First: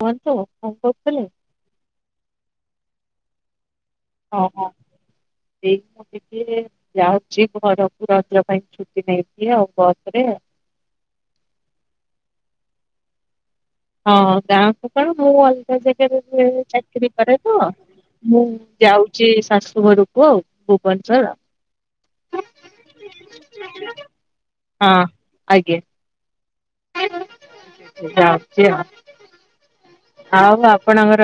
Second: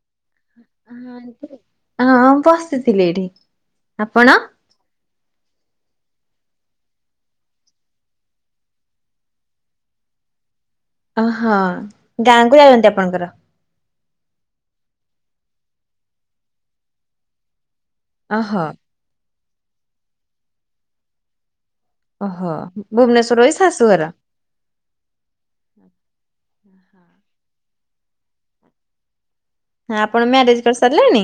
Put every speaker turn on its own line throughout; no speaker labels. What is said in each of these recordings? କୁହନ୍ତୁ କଣ କହୁଥିଲେ
ହଁ ବସ୍ ଥିଲେ ଏଇଠି।
ହ ହୋ ସେ ଯାଉଛି ଘରକୁ ରଜ୍ର ପାଇଁ ଛୁଟି ନେଇକି ଆଉ ବସରେ
ଓହଁ ଗାଁକୁ ଯାଉଛନ୍ତି ଆପଣଙ୍କର
ହଁ ଗାଁକୁ କଣ ମୁଁ ଅଲଗା ଜାଗାରେ ଚାକିରି କରେ ତ ମୁଁ
ଓହୋ
ଯାଉଛି। ଶାଶୁଘରକୁ ଆଉ ଭୁବନେଶ୍ୱର ଆଉ।
ଓହୋ ଭୁବନେଶ୍ବର ଇ ଶାଶୁଘର।
ହଁ ଆଜ୍ଞା
[inaudible]
[inaudible] ଯାଉଛି ଆଉ ।
ଆପଣ ମ୍ୟାରେଜ କରିସାରିଲେଣି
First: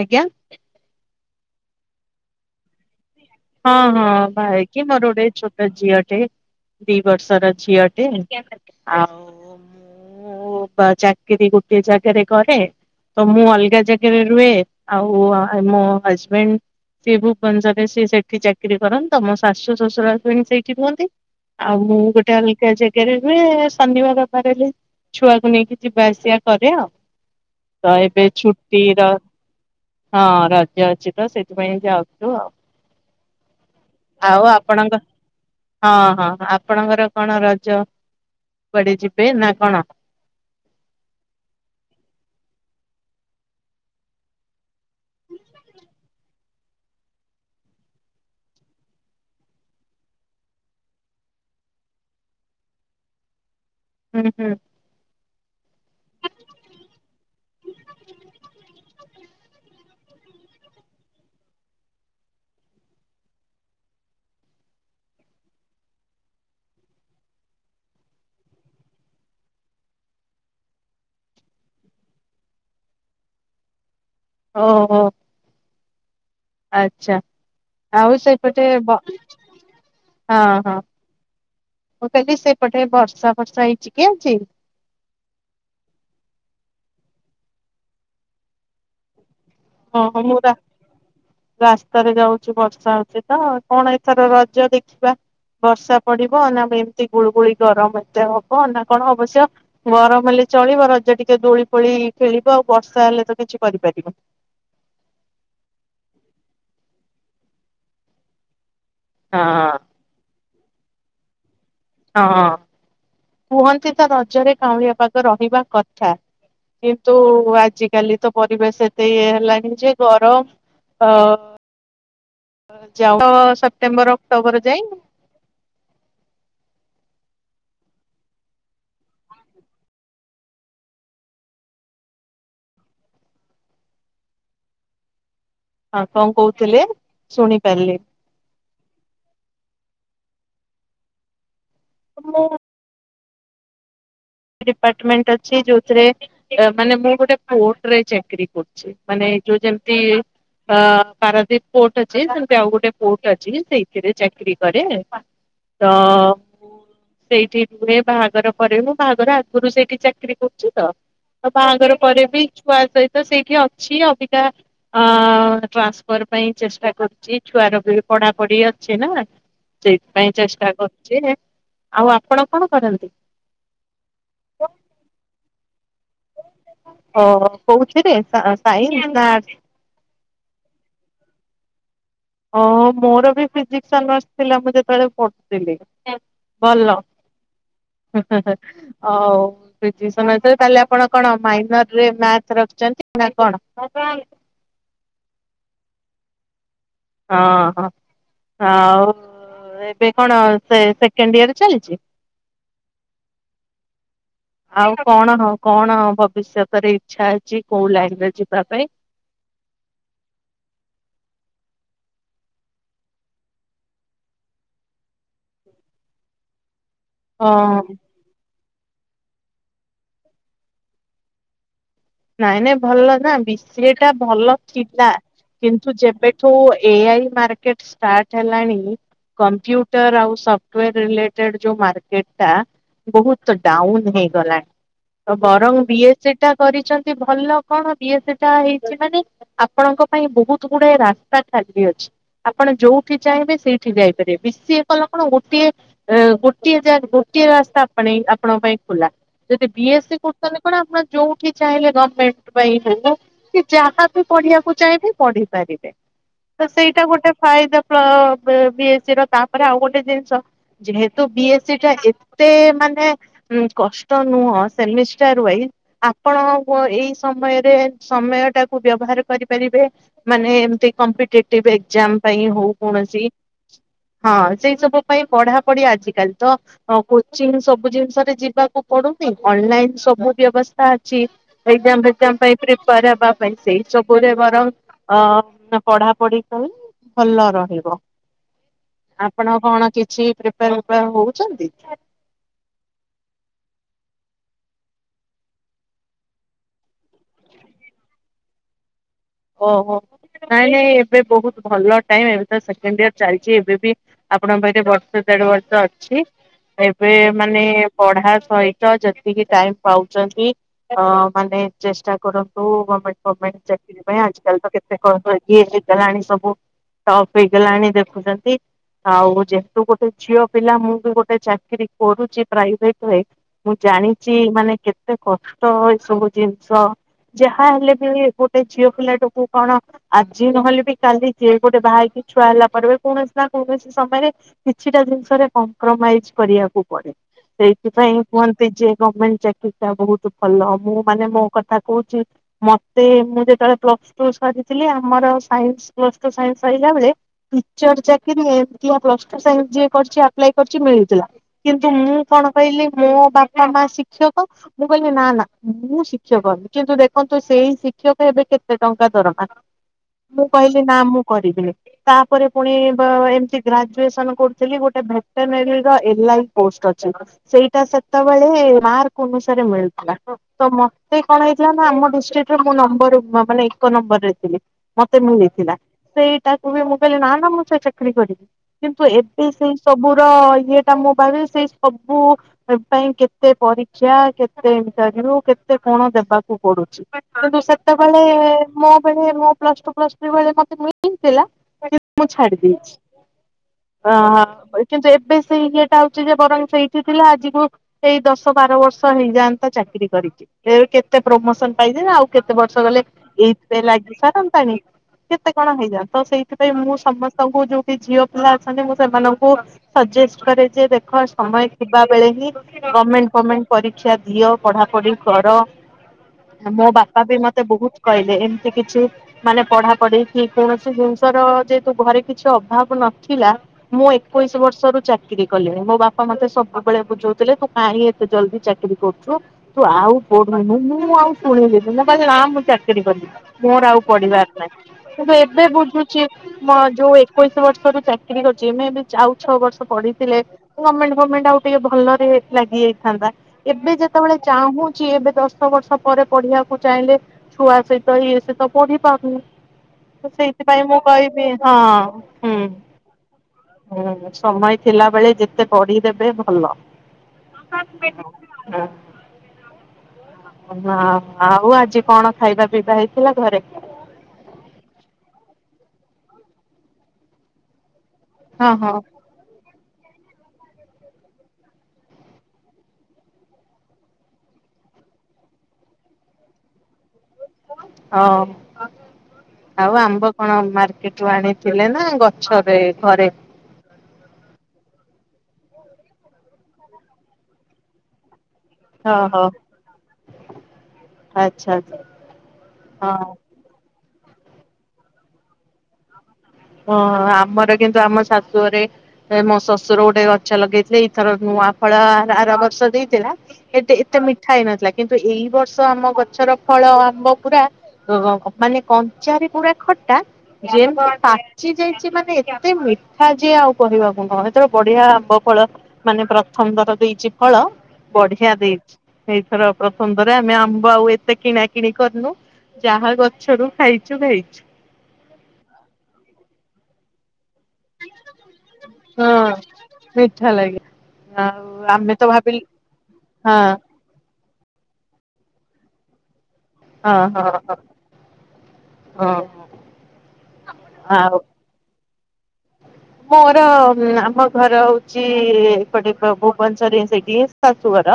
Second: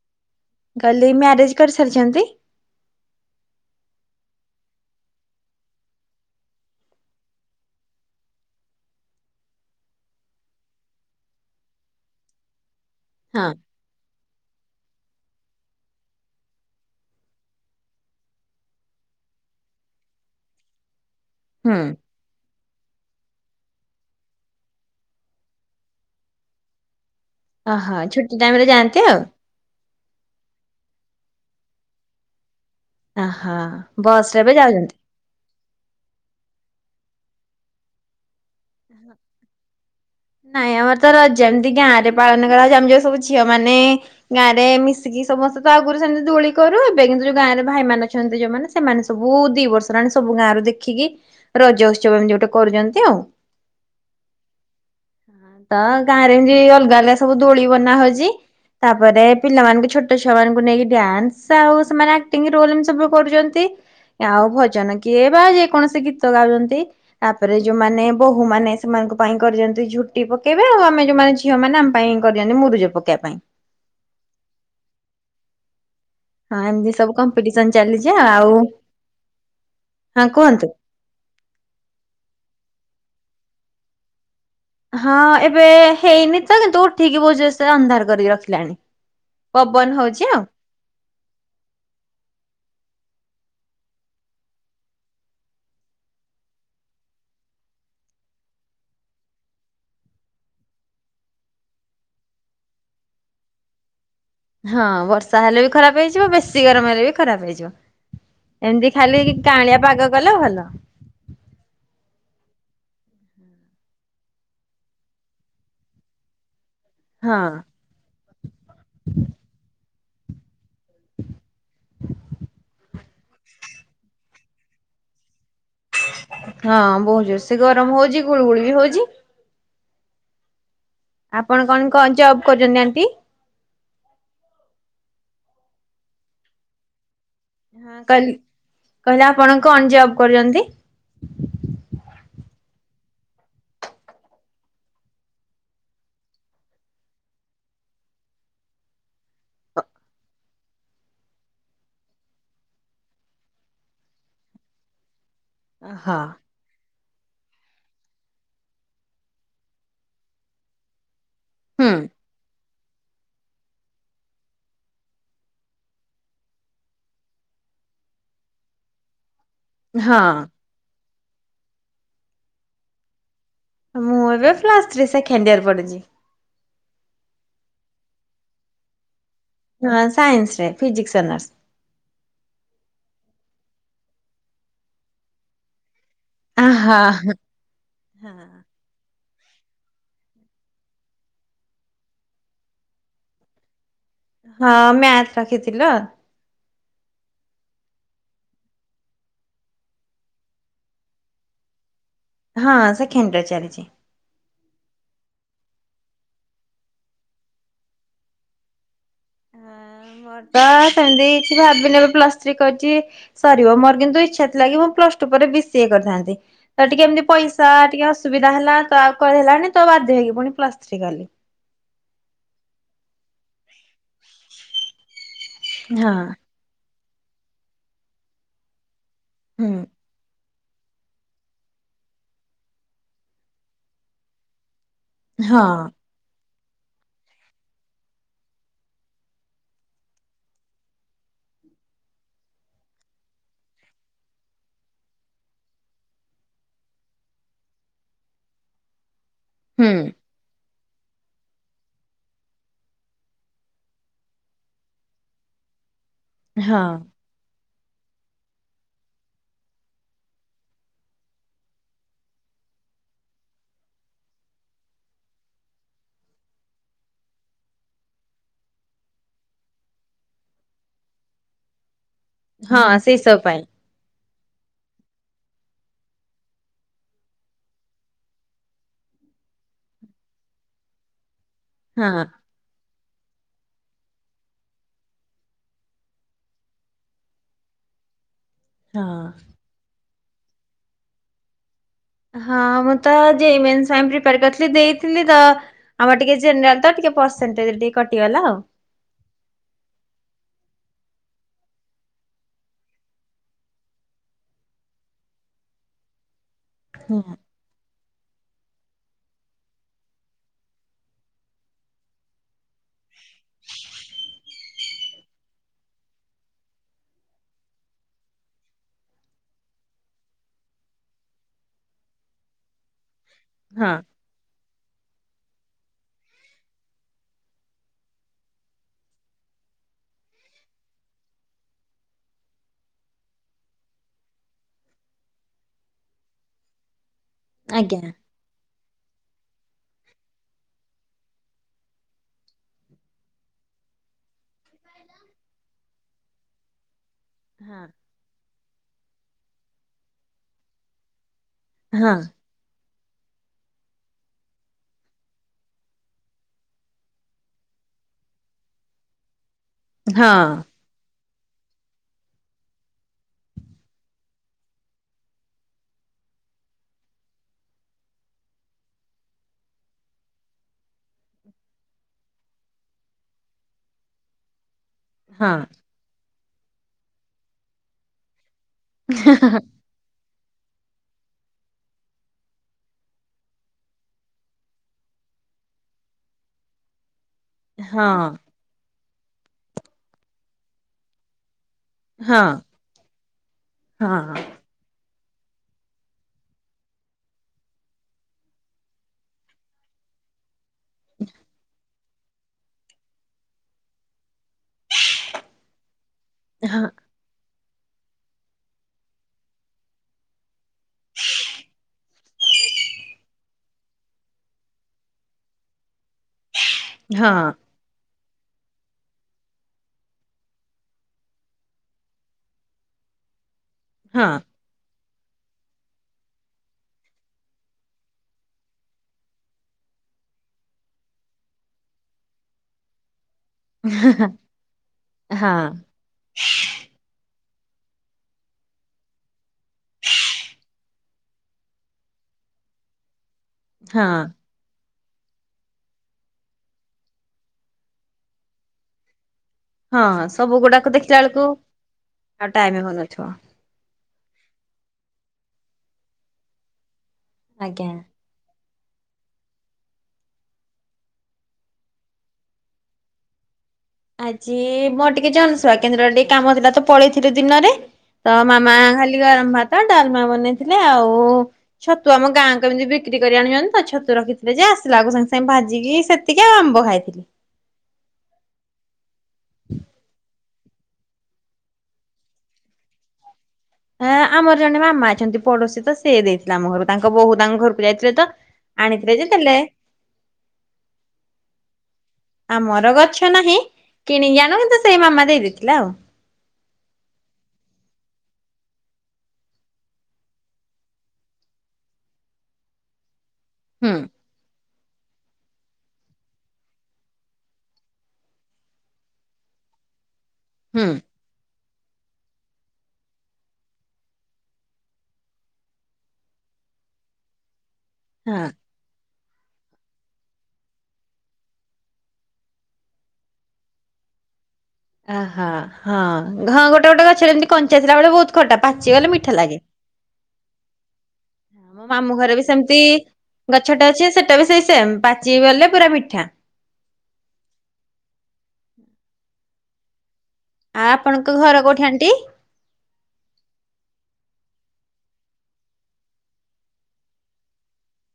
ଆଜ୍ଞା
କିହଲି ମ୳୲ କରି ସାରଛନ୍ତି।
ହଁ ହଁ ବାହାହେଇକି ମୋର ଗୋଟେ ଛୋଟ ଝିଅଟେ ଦି ବର୍ଷର ଝିଅଟେ [inaudible] ଆଉ ମୁଁ ବା ଚାକିରୀ ଗୋଟେ ଜାଗାରେ କରେ। ତ ମୁଁ
ହଁ
ଅଲଗା ଜାଗାରେ ଆଉ ମୋ ହଜବେଣ୍ଡ ସିଏ ଭୁବନେଶ୍ବରରେ ସିଏ ସେଠି ସେଠି ଚାକିରି କରନ୍ତି ତ ମୋ ଶାଶୁ ଶ୍ୱଶୁରା ଆସି ସେଇଠି ରୁହନ୍ତି। ଆଉ
ହୁଁ।
ମୁଁ ଗୋଟେ ଅଲ ଜାଗାରେ ହୁଏ ଶନିବାର ରବିବାର ହେଲେ ଛୁଆକୁ ନେଇକି ଯିବା ଆସିବା କରେ ଆଉ। ତ
ଓହୋ
ଏବେ
ଟାଇମ ରେ
ଛୁଟି
ଯାଆନ୍ତି
ର
ଆଉ
ହଁ ରାଜ ଅଛି। ତ ସେଥିପାଇଁ ଯାଉଛୁ ଆଉ।
ଓହୋ ବସ ରେ
ଆଉ
ଏବେ ଯାଉଛନ୍ତି।
ଆପଣଙ୍କ ହଁ ହଁ ଆପଣଙ୍କର କଣ ରଜ କୁଆଡେ ଯିବେ ନା କଣ?
[inaudible] ନାଇଁ ଆମର ତ ରଜା ଏମିତି ଗାଁ ରେ ପାଳନ କରାଯାଉଛି। ଆମ ଯଉ ସବୁ ଝିଅ ମାନେ ଗାଁ ରେ ମିଶିକି ସମସ୍ତେ ତ ଆଗରୁ ସେମିତି ଦୋଳି କରୁ ଏବେ କିନ୍ତୁ ଯୋଉ ଗାଁରେ ଭାଇ ମ ଅଛନ୍ତି ଯୋଉମାନେ ସେମାନେ ସବୁ ଦି ବର୍ଷ ହେଲାଣି। ସବୁ ଗାଁ ରରୁ ଦେଖିକି ରଜ ଉତ୍ସବ ଏମିତି ଗୋଟେ କରୁଛନ୍ତି ଆଉ।
ହୁଁ ହୁଁ
[inaudible] ତ ଗାଁ ରେ ଏମତି ଅଲଗା ଅଲଗା ସବୁ ଦୋଳି ବନା ହଉଛି। ତାପରେ ପିଲାମାନଙ୍କୁ ଛୋଟ ଛୁଆ ମାନଙ୍କୁ ନେଇକି ଡ୍ୟାନ୍ସ ଆଉ ସେମାନେ ଆକ୍ଟିଙ୍ଗ ରୋଲ ଏ ସବୁ କରୁଛନ୍ତି। ଆଉ ଭଜନ କିଏ ବା ଯେକୌଣସି ଗୀତ ଗାଉଛନ୍ତି। ତାପରେ ଯୋଉମାନେ ବୋହୁ ମାନେ ସେମାନଙ୍କ ପାଇଁ କରିଛନ୍ତି। ଝୁଟି ପକେଇବେ ଆଉ ଆମେ ଯୋଉମାନେ ଝିଅ ମାନ ଆମ ପାଇଁ କରିଛନ୍ତି ମୁରୁଜ ପକେଇବା ପାଇଁ।
ଓହୋ
ହଁ ଏମିତି ସବୁ
ଆଛା
କମ୍ପିଟିସନ ଚାଲିଛି
ଆଉ ସେଇପଟେ [inaudible] ହଁ ହଁ [inaudible] ମୁଁ କହିଲି ସେପଟ ଏ ବର୍ଷା ଫର୍ଷା ହେଇଛି କି ଆଜି।
ହଁ ଏବେ ହେଇନି ତ କିନ୍ତୁ ଉଠିକି ବୋହୁ ଜୋରସେ ଅନ୍ଧାର କରିକି ରଖିଲାଣି। ପବନ
ଓ
ହଉଛି
ହୋ ମୁଁ
ଆଉ।
ରାସ୍ତାରେ ଯାଉଛି ବର୍ଷା ହଉଛି। ତ କଣ ଏଥର ରଜ ଦେଖିବା ବର୍ଷା ପଡିବ ନା ଏମତି ଗୁଳୁଗୁଳି ଗରମ ଏତେ ହବ। ନା କଣ ଅବଶ୍ୟ ଗରମ ହେଲେ ଚଳିବ ରଜ ଟିକେ ଦୋଳି ଫୋଳି ଖେଳିବ। ଆଉ ବର୍ଷା ହେଲେ ତ କିଛି କରିପାରିବନି।
ହଁ ବର୍ଷା ହେଲେ ବି ଖରାପ ହେଇଯିବ। ବେଶୀ ଗରମ ହେଲେ ବି ଖରାପ ହେଇଯିବ। ଏମିତି ଖାଲି
ହଁ
କାଁଳିଆ ପାଗ କଲେ ଭଲ।
ହଁ କୁହନ୍ତି ତ ରଜରେ କାଉଁଳିଆ ପାଗ ରହିବା କଥା। କିନ୍ତୁ
ହଁ।
ଆଜିକାଲି ତ ପରିବେଶ ଏତେ ଇଏ ହେଲାଣି ଯେ ଗରମ ଅ ଯାଉ ସେପ୍ଟେମ୍ବର ଅକ୍ଟୋବର ଯାଇନି
ହଁ ବହୁତ ଜୀ ଗରମ ହଉଛି ଗୁଳୁ ଗୁଳି ବି ହଉଛି। ଆପଣ କଣ କ ଜବ କରୁଛନ୍ତି ଆଣ୍ଟି।
ହଁ କଣ କହୁଥିଲେ। ଶୁଣି ପାରିଲି
ହଁ କହିଲି କହିଲେ ଆପଣ କଣ ଯ କରଛନ୍ତି।
[inaudible] ଡିପାର୍ଟମେଣ୍ଟ ଅଛି ଯୋଉଥିରେ ମାନେ ମୁଁ ଗୋଟେ ପୋର୍ଟରେ ଚାକିର କରୁଛି ମାନେ ଯୋଉ ଯେମତି ପାରାଦୀପ ପୋର୍ଟ ଅମ ଆଉ ଗୋଟେର୍ଟ ଅଛି ସେଇଥିରେ ଚାକିର କରେ। ତ
ଅ ହଁ।
ସେଇଠି ରୁହେ ବାହାଘର ପରେ ହ ବାହାଘର ଆଗରୁ ସେଇଠି ଚାକିରରି କରୁଛି ତ ଆଉ
ହୁଁ
ବାହାଘର ପରେ ବି ଛୁଆ ସହିତ ସେଇଠି ଅଛି ଅବିକା ଟ୍ରାନ୍ସଫର ପାଇଁ ଚେଷ୍ଟା କରୁଛି ଛୁଆର ବି ପଢାପଢି ଅଛି ନା। ସେଇ
ହଁ
ପାଇଁ ଚେଷ୍ଟା ଆଉ ଆପଣ କଣ କରନ୍ତି?
ମୁଁ ଏବେ ଫ୍ଲାସି ସେ ଖେଣ୍ଡିଆରେ ପଡୁଛି।
ଓ କହୁଛିରେ ସାଇନ୍ସ ଆ
ହଁ ସାଇନ୍ସରେ ଫିସିଜିିକସ ଆନର୍ସ।
ଓ ମୋର ବି ଫିିଜିକସ ଅନରସ ଥିଲା ମୁଁ ଯେତେବେଳେ ପଢୁଥିଲି। ଭଲ
ହଁ।
ହଉ। ସମୟରେ ତାହଲେ ଆପଣ କଣ ମାଇରରେ ରଖିଛନ୍ତି ନା କଣ? ହଁ
ହଁ ମ୍ୟାଥ ରଖିଥିଲ।
ହଁ ହଁ ଆଉ ଏବେ କଣ ସେ ସେକେଣ୍ଡ ଇୟର ଚାଲିଛି।
ହଁ ସେଖେଣ୍ଡ ୟର ଚାଲିଛି।
ଆଉ କଣ ହ କଣ ହ ଭବିଷ୍ୟତରେ ଇଚ୍ଛା ଅଛି କୋଉ ଲାଇନ ରେ ଯିବା ପାଇଁ?
ହଁ ମୋର ତ ସେମିତି କିଛି ଭାବିନି ପ୍ଲସ ଥ୍ରୀ କରିଛି ସରିବ। ମୋର କିନ୍ତୁ ଇଛା ଥିଲା କି ମୁଁ ପ୍ଲସ ଟୁ ପରେ ବି ସିଏ କରିଥାନ୍ତି। ତ ଟିକେ ଏମତି ପଇସା
ହଁ
ଟିକେ ଅସୁବିଧା ହେଲା ଆଉ କ ହେଲାଣି ତ ବାଧ୍ୟ ହେଇକି ପୁଣି ପ୍ଲସ ଥ୍ରୀ କଲି।
ନାଇଁ ନାଇଁ ଭଲ ନା। ସେଟା ଭଲ ଥିଲା କିନ୍ତୁ
ହଁ
ଯେବେଠୁ ଏଆଇ ମାର୍କେଟ ଷ୍ଟାର୍ଟ ହେଲାଣି
ହୁଁ
କମ୍ପ୍ୟୁଟର ଆଉ ସବ ସଫ୍ଟୱେର ରିଲେଟେଡ୍ ଯୋଉ ମାର୍କେଟ ମଟା ବହୁତ ଡାଉନ ହେଇଗଲା ତ ବରଂ
ହଁ
ବିଏ ସେଟା କରି ଭଲ କଣ ବି ସେଟା ହେଇଛି ମାନେ ଆପଣଙ୍କ ପାଇଁ ବହୁତ ଗୁଡା ରାସ୍ତା ଚାାଲି ଅଛି ଆପଣ ଯୋଉଠି ଚାହିଁବେ ସେଇଠି ଯାଇପାରିବେ ବେଶିଏ କଲ କଣ ଗୋଟିଏ ଗୋଟିଏ ଗୋଟିଏ ରାସ୍ତା ଆପଣଙ୍କ ପାଇଁ ଖୋଲା ଯଦି ବି
ହୁଁ
ଏସ୍ ସି କରୁତେ ପଣ ଆପଣ ଯୋଉଠି ଚାହିଁଲେ ଗମେଣ୍ଟ ପାଇଁ ହଉ କି ଯାହା ବି ପଢିବାକୁ ଚାହିଁବେ ପଢି ପାରିବେ। ତ
ହଁ
ସେଇଟା ଗୋଟେ ଫାଇଦା ବିଏସ୍ ସ ର ତାପରେ ଆଉ ଗୋଟେ ଜିନିଷ ଯେହେତୁ ବିଏସ୍ ସି ଟା ଏତେ ମାନେ କଷ୍ଟ ନୁହଁ ସେମିଷ୍ଟାର ୱାଇଜ ଆପଣ ପ ଏଇ ସମୟରେ ସମୟ ଟାକୁ ବ୍ୟବହାର କରିପାରିବେ ମାନେ ଏମତି କମ୍ପିଟେଟିଭ ଏକ୍ଜାମ ପାଇଁ ହଉ
ହଁ ସେଇ
କୌଣସି
ସବୁ ପାଇଁ।
ହଁ ସେଇ ସବୁ ପାଇଁ ପଢାପଢି ଆଜିିକାଲି ତ କୋଚିଂ ସବୁ ଜିନିଷରେ ଯିବାକୁ ପଡୁନି ଅନଲାଇନ ସବୁ ବ୍ୟବସ୍ଥା ଅଛି। ଏକ୍ଜାମ
ହଁ
ଫକ୍ଜାମ ପାଇଁ ପ ବା ପାଇଁ ସେଇ ସବୁରେ ବରଂ ଅ ପଢାପଢି କଲେ ଭଲ ରହିବ।
ହଁ
ଆପଣ କଣ କି କିଛି ପ୍ରିପାରପାର ହଉଛନ୍ତି?
ହଁ ମୁଁ ତ ଯେମେସାଇମେନ୍ ପିଲାର କରିଥିଲି ଦେଇଥିଲି ତ ଆମର ଟିକ ଜେନେରାଲ ତ ଟିକେ ପର୍ସଡେ ଦେଇ କଟିଗଲା ଆଉ।
ଓହୋ ନାଇଁ ନାଇଁ ଏବେ ବହୁତ ଭଲ ଟାଇମ୍ ଏବେ ତ ସେକେଣ୍ଡ ଇୟର ଚାଲିଛି ଏବେ ବି ଆପଣଙ୍କ ପାଖରେ ବର୍ଷ ଦେଢ ବର୍ଷ ଅଛି। ଏବେ
ହଁ
ମାନେ ପଢା ଶଇତ ଯେତିକି ଟାଇମ୍ ପାଉଛନ୍ତି ମାନେ ଚେଷ୍ଟା କରନ୍ତୁ ଗମେଣ୍ଟେ ଚାକିରି ପାଇଁ ଆଜି କାଲି ତ କେତେ କଣ ଇଏ ହେଇଗଲାଣି ସବୁ ଟପ୍ ହେଇଗଲାଣି ଦେଖୁଛନ୍ତି ଆଉ ଯେହେତୁ ଗୋଟେ ଝିଅ ପିଲା ମୁଁ ବି ଗୋଟେ ଚାକିରୀ କରୁଛି ପ୍ରାଇଭେଟ ରେ ମୁଁ
ହଁ
ଜାଣିଛି ମାନେ କେତେ କଷ୍ଟ ଏ ସବୁ ଜିନିଷ ଯାହା ହେଲେ ବି ଝିଅ ପିଲାଟକୁ କଣ ଆଜି ନହେଲେ ବି କାଲି ଯିଏ ଗୋଟେ ବାହା ହେକି ଛୁଆ ହେଲା ପରେ କୌଣସି ନା କୌଣସି ସମୟରେ କିଛିଟା ଜିନିଷରେ କମ୍ପ୍ରମାଇଜ କରିବାକୁ ପଡ଼େ।
ଆଜ୍ଞା।
ସେଇଥିପାଇଁ କୁହନ୍ତି ଯେ ଗମେଣ୍ଟ ଚାକିରରି ଟା ବହୁତ ଭଲ ମୁଁ ମାନେ ମୋ କଥା କହୁଛି ମତେ ମୁଁ ଯେତେବେଳେ ପ୍ଲସ ଟୁ ସରିଥିଲି ଆମର ସାଇନ୍ସ ପ୍ଲସ ଟୁ ସାଇନ୍ସ ସରିଲା ବେଳେ
ହଁ
ଟିଚର୍ ଚାକିରି ଏମିତିଆ ପ୍ରଶ୍ନ ସେ ସାଙ୍ଗେ ଯିଏ କରଛି ଆପ୍ଲାଏ କରିଛି ମିଳିଥିଲା। କିନ୍ତୁ
ହଁ
ମୁଁ କଣ କହିଲି ମୋ ବାପା ମା ଶିକ୍ଷକ ମୁଁ କହିଲି ନା ନା ମୁଁ ଶିକ୍ଷକି ହେମି କିନ୍ତୁ ଦେଖନ୍ତୁ ସେଇ ଶିକ୍ଷକ ଏବେ କେତେ ଟଙ୍କା ଦରମା। ମୁଁ
ହଁ
କହିଲି ନା ମୁଁ କରିଥିଲେ ତାପରେ ପୁଣି ଏମିତି ଗ୍ରାଜୁଏସନ୍ କରୁଥିଲି ଗୋଟେ ଭେକ୍ଟେନେରିର ଏଲାଇ ପୋଷ୍ଟ ଅଛି ସେଇଟାତେବେଳେ ମାର୍କ ଅନୁସାରେ ମିଳଥିଲା ତ ମତେ କଣ ହେଇଥିଲା ଆମ ଡିିଷ୍ଟିଟିରେ ମୋ ନମ୍ବ ମାନେ ଏକ ନମ୍ବର ରେ ଥିଲି ମତେ ମୁ ନେଇଥିଲା ସେଇ ତାକୁ ମୁଁ କଇଲି ନାନା ମୁ ସେ ଚାକିରି କରିବି କିନ୍ତୁ ଏବେ
ହଁ
ସେଇ ସବୁର ଇଏଟା ମୁଁ ଭାବ ସେଇ ସବୁ ପାଇଁ କେତେ ପରୀକ୍ଷା କେତେ ଇଣ୍ଟରଭି୍ୟୁ କେତେ କଣ ଦେବାକୁ ପଡୁଛି କିନ୍ତୁ ସେ ସେତେବେଳେ
ହଁ
ମୋ ସେତେବେଳେ ମ ପ୍ଲସ୍ ଟୁ ପ୍ଲସ୍ ଥ୍ରି ବେଳେ ମତେ ମିଳିଥିଲା। ମୁଁ
ହଁ
ଛାଡି ଦେଇଚି
ହଁ
ଅ କିନ୍ତୁ ଏ ଏବେ ସେଇ ଇଏଟା ଆଉଚିଯେ ବରଂ ସେଇଠି ଥିଲା ଆଜିକୁ ଏଇ ଦଶ ବାର ବର୍ଷ ହେଇଯାଆନ୍ତା ଚାକିରି କରିଚି। ଏ କେତେ ପ୍ରମୋସନ ପାଇ ଏରା ଆଉ କେ କେତେ ବର୍ଷ ଗଲେ ଏଇଥିରେ ଲାଗିସାର କେତେ କଣ ହେଇଯାଏ ସେଇଥିପାଇଁ
ହଁ
ମୁଁ ସମସ୍ତଙ୍କୁ ଯୋଉ ଝିଅ ପିଲା ଅଛନ୍ତି ମୁଁ ସେମାନଙ୍କୁ ସଜେଷ୍ଟ କରେ ଯେ ଦେଖ ସମୟ ଥିବା ବେଳେ ହିଁ ଗମେଣ୍ଟ ଫମେଣ୍ଟ ପରୀକ୍ଷା ଦିଅ ପଢାପଢି କର। ମୋ ବା ପା ବି
ହଁ
ମତେ ବୋ କହିଲେ ଏମିତି କିଛି ମାନେ ପଢାପଢି କି କୌଣସି ଜିନିଷ ର ଯେହତୁ ଘରେ କିଛି ଅଭାବ ନଥିଲା ମୁଁ
ହଁ
ଏକୋଇଶି ବର୍ଷରୁ ଚା ଚାକିରି କଲେଣି ମୋ ବାପା ମତେ ସବୁବେଳେ ବୁଝଉଥିଲେ ତୁ କାହିଁ ଏତେ ଜଲ୍ଦି ଚାକିରି କରୁଚୁ ତୁ ଆଉ ପଢୁନୁ ମୁଁ ଆଉ ଶୁଣିଲି ମୁଁ କହିଲି ନାଁ ମୁଁ ଚାକିରି କରିବି। ମୋର ଆଉ ପଢିବାର ନାହିଁ କିନ୍ତୁ
ହଁ
ଏବେ ବୁଝୁଚି ମ ଯୋଉ ଏକୋଇଶ ବର୍ଷରୁ ଚାକିରି କରିୁଚି ମୁ ଏବେ ଆଉ ଛଅ ବର୍ଷ ପଢିଥିଲେ ଗମେଣ୍ଟ ଫମେଣ୍ଟ ଆଉ ଟିକେ ଭଲରେ ଲାଗିଯାଇଥାନ୍ତା। ଏବେ
ହଁ
ଯେତେବେଳେ ଚାହୁଁ ଏବେ ଦଶ ବର୍ଷ ପରେ ପଢିବାକୁ ଚାହିଁଲେ ଛୁଆ ସହିତ ଇଏ ସହିତ ପଢି ପାରୁନି।
ହଁ ହଁ
ତ
ସବୁ
ସେଇଥିପାଇଁ
ଗୁଡାକ
ମୁଁ
ଦେଖିଲା ବେଳକୁ
କହିବି ହଁ
ଆଉ
ହୁଁ।
ଟାଇମ୍ ହୋଉନଥିବ।
ହୁଁ ସମୟ ଥିଲା ବେଳେ ଯେତେ ପଧିଦେବେ ଭଲ।
ଆଜ୍ଞା।
[unintelligible] ହଁ ହଁ। ଆଉ ଆଜି କଣ ଖାଇବା ପିଇବା ହେଇଥିଲା ଘରେ?
ଆଜି ମୋର ଟିକେ ଜନସେବା କେନ୍ଦ୍ର ଟିକେ କାମ ଥିଲାତ ପଳେଇଥିଲ ଦିନରେ ତ
ହଁ
ମାାମ
ହଁ
ଖାଲି ଗରମ ଭା ତ ଡାଲମା ବନେଇଥିଲେ ଆଉ ଛତୁ ଆମ ଗାଁକୁ ଏମିତି ବିକ୍ରି କରି ଆଣି ଆଣୁଚ ତ ଛତୁ ରଖିଥିଲେ ଯେ ଆସିଲା ବେଳକୁ ସାଙ୍ଗେ ସାଙ୍ଗେ ଭାଜିକି ସେତିକି ଆଉ ଆମ୍ବ ଖାଇଥିଲି।
ହଁ। ଆଉ ଆମ୍ୱ କଣ ମାର୍କେଟୁ ଆଣିଥିଲେ ନା ଗଛରେ ଘରେ?
ହଁ ଆମର ଜଣେ ମାମା ଅଛନ୍ତି ପଡୋଶୀ ତ ସେ ଦେଇଥିଲେ ଆମ ଘର ତାଙ୍କ ବୋହୁ ତାଙ୍କ ଘରକୁ ଯାଇଥିଲେ ତ ଆଣିଥିଲେ ଯେ
ଓହୋ
ଦେଲେ
ଆଚ୍ଛା ଆଚ୍ଛା
ଆମର
ହଁ
ଗଛ ନାହିଁ। କିଣିକି ଆଣୁ କିନ୍ତୁ ସେଇ ମାମା ଦେଇଥିଲେ ଆଉ।
ଓହୋ ଆମର କିନ୍ତୁ ଆମ ଶାଶୁରେ ମୋ ଶ୍ୱଶୁର ଗୋଟେ ଗଛ ଲଗେଇଥିଲେ ଏଇଥର ନୂଆ ଫଳ ଆର ବର୍ଷ ଦେଇଥିଲା। ଏତେ
ହୁଁ
ଏତେ ମିଠା ହେଇନଥିଲା। କିନ୍ତୁ ଏଇ ବର୍ଷ ଆମ ଗଛର ଫଳ ଆମ୍ବ ପୁରା ମାନେ କଞ୍ଚାରେ ପୁରା ଖଟା
ହୁଁ।
ଯେମତି ପା ଚି ଯାଇଛି ମାନେ ଏତେ ମିଠା ଯେ ଏ ଆଉ କହିବାକୁ ନୁହଁ। ଏତେବେ ବଢିଆ ଆମ୍ବ ଫଳ ମାନେ ପ୍ରଥମ ର ଦେଇଛି ଫଳ
ହଁ।
ବଢିଆ ଦେଇଛି ଏଇଥର। ପ୍ରଥମ ଥର ରେ ଆମେ ଆମ୍ବ ଆଉ ଏତେ କିଣା କିିଣି କରିନୁ ଯାହା ଗଛରୁ ଖାଇଛୁ ଖାଇଛୁ।
ଅହୋ ହଁ ଘ ଗୋଟେ ଗୋଟେ ଗଛରେ ଏମିତି କଞ୍ଚାଥିଲା ବେଳେ ବହୁତ ଖଟା। ପାଚି ଗଲେ ମିଠା
ହଁ
ଲାଗେ।
ମିଠା ଲାଗେ ଆଉ
ମୋ
ଆମେ
ମାମୁଁ
ତ
ଘରେ ବି
ଭାବିଲୁ
ସେମିତି
ହଁ
ଗଛଟା ଅଛି ସେଟା ବି ସେ ସେ ପାଚି ଗଲେ ପୁରା ମିଠା
ହଁ ହଁ ହ ହ ହ।
ଆ ଆପଣଙ୍କ ଘର କୋଉଠି ଆଂଟି?
ମୋର ଆମ ଘର ହଉଛି ଏପଟେ ଭୁବନେଶ୍ୱର ହିଁ ସେଠି ଶାଶୁଘର।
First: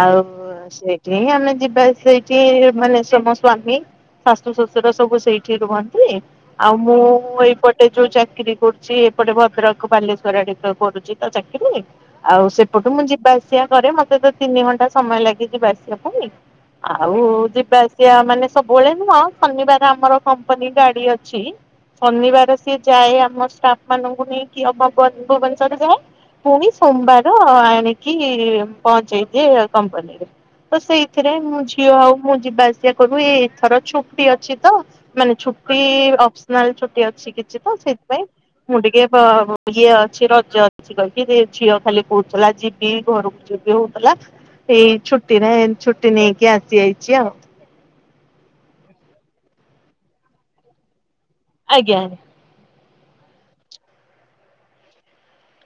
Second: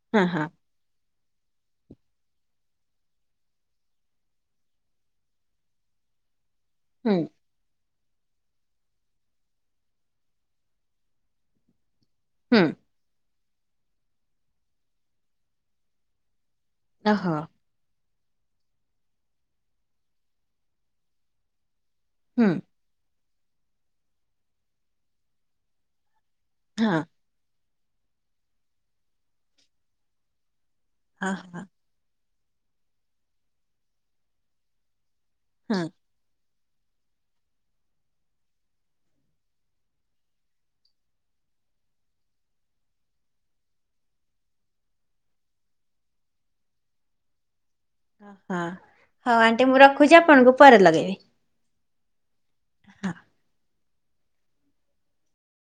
ଆଉ
ହଁ ହଁ
ସେ ଆମେ ଯିବା ସେଇଠି ମାନେ ମ ସ୍ଵାମୀ ଶାଶୁ ଶ୍ୱଶୁର ସବୁ ସେଇଠି ରୁହନ୍ତି। ଆଉ ମୁଁ
ହୁଁ
ଏଇପଟ ସେ ଯୋଉ ଚାକିରୀ କରୁ ସିଏ ଏପଟେ ଭଦ୍ରକ ବାଲେଶ୍ଵର ଆଡିକି କରୁଛି ତ ଚାକିରି? ଆଉ
ହୁଁ
ସେପଟୁ ମୁଁ ଯିବା ସେୟା କରେ ମତେ ତ ତିନି ଘଣ୍ଟା ସମୟ ଲାଗେ ଯିବା ଆସିବାକୁ ହି। ଆଉ
ଓହୋ
ଯିବା ସେଆ ମାନେ ସବୁବେଳେ ନୁହଁ ଶନିବାର ଆମର କମ୍ପାନୀ ଗାଡି ଅଛି।
ହୁଁ
ଶନିବାର ସିଏ ଯାଏ ଆମର ତାପ ମାନଙ୍କୁ ନେଇକି ଆଉ ଭବନ ଭୁବନେଶ୍ଵରରେ ଯାଏ। ପୁଣି
ହଁ
ସୋମବାର ଆ ନେଇକି ପହଞ୍ଚେଇଦିଏ କମ୍ପାନୀରେ। ତ ସେଇଥିରେ
ହଁ
ମୁଁ ଝିଅ ଆଉ ମୁଁ ଯିବା ଆସିବା କରିବୁ ଏଇଥର ଛୁଟି ଅଛି ତ ମାନେ
ହଁ।
ଛୁଟି ଅ ନହେଲେ ଛୁଟି ଅଛି କିଛି ତ ସେଇଥିପାଇଁ ମୁଁ ଟିକେ ପ ଇଏ ଅଛି ରଜ ଅଛି କହିକି ଝିଅ ଖାଲି କହୁଥିଲା ଯିବି ଘରକୁ ଯିବି ହଉଥିଲା ଏଇ ଛୁଟିରେ ଛୁଟି ନେଇକି ଆସି ଯାଇଛି ଆଉ।
ଓହୋ ହଉ ଆଣ୍ଟି ମୁଁ ରଖୁଛି ଆପଣଙ୍କୁ ପରେ ଲଗେଇବି।
ଆଜ୍ଞା।
ହଁ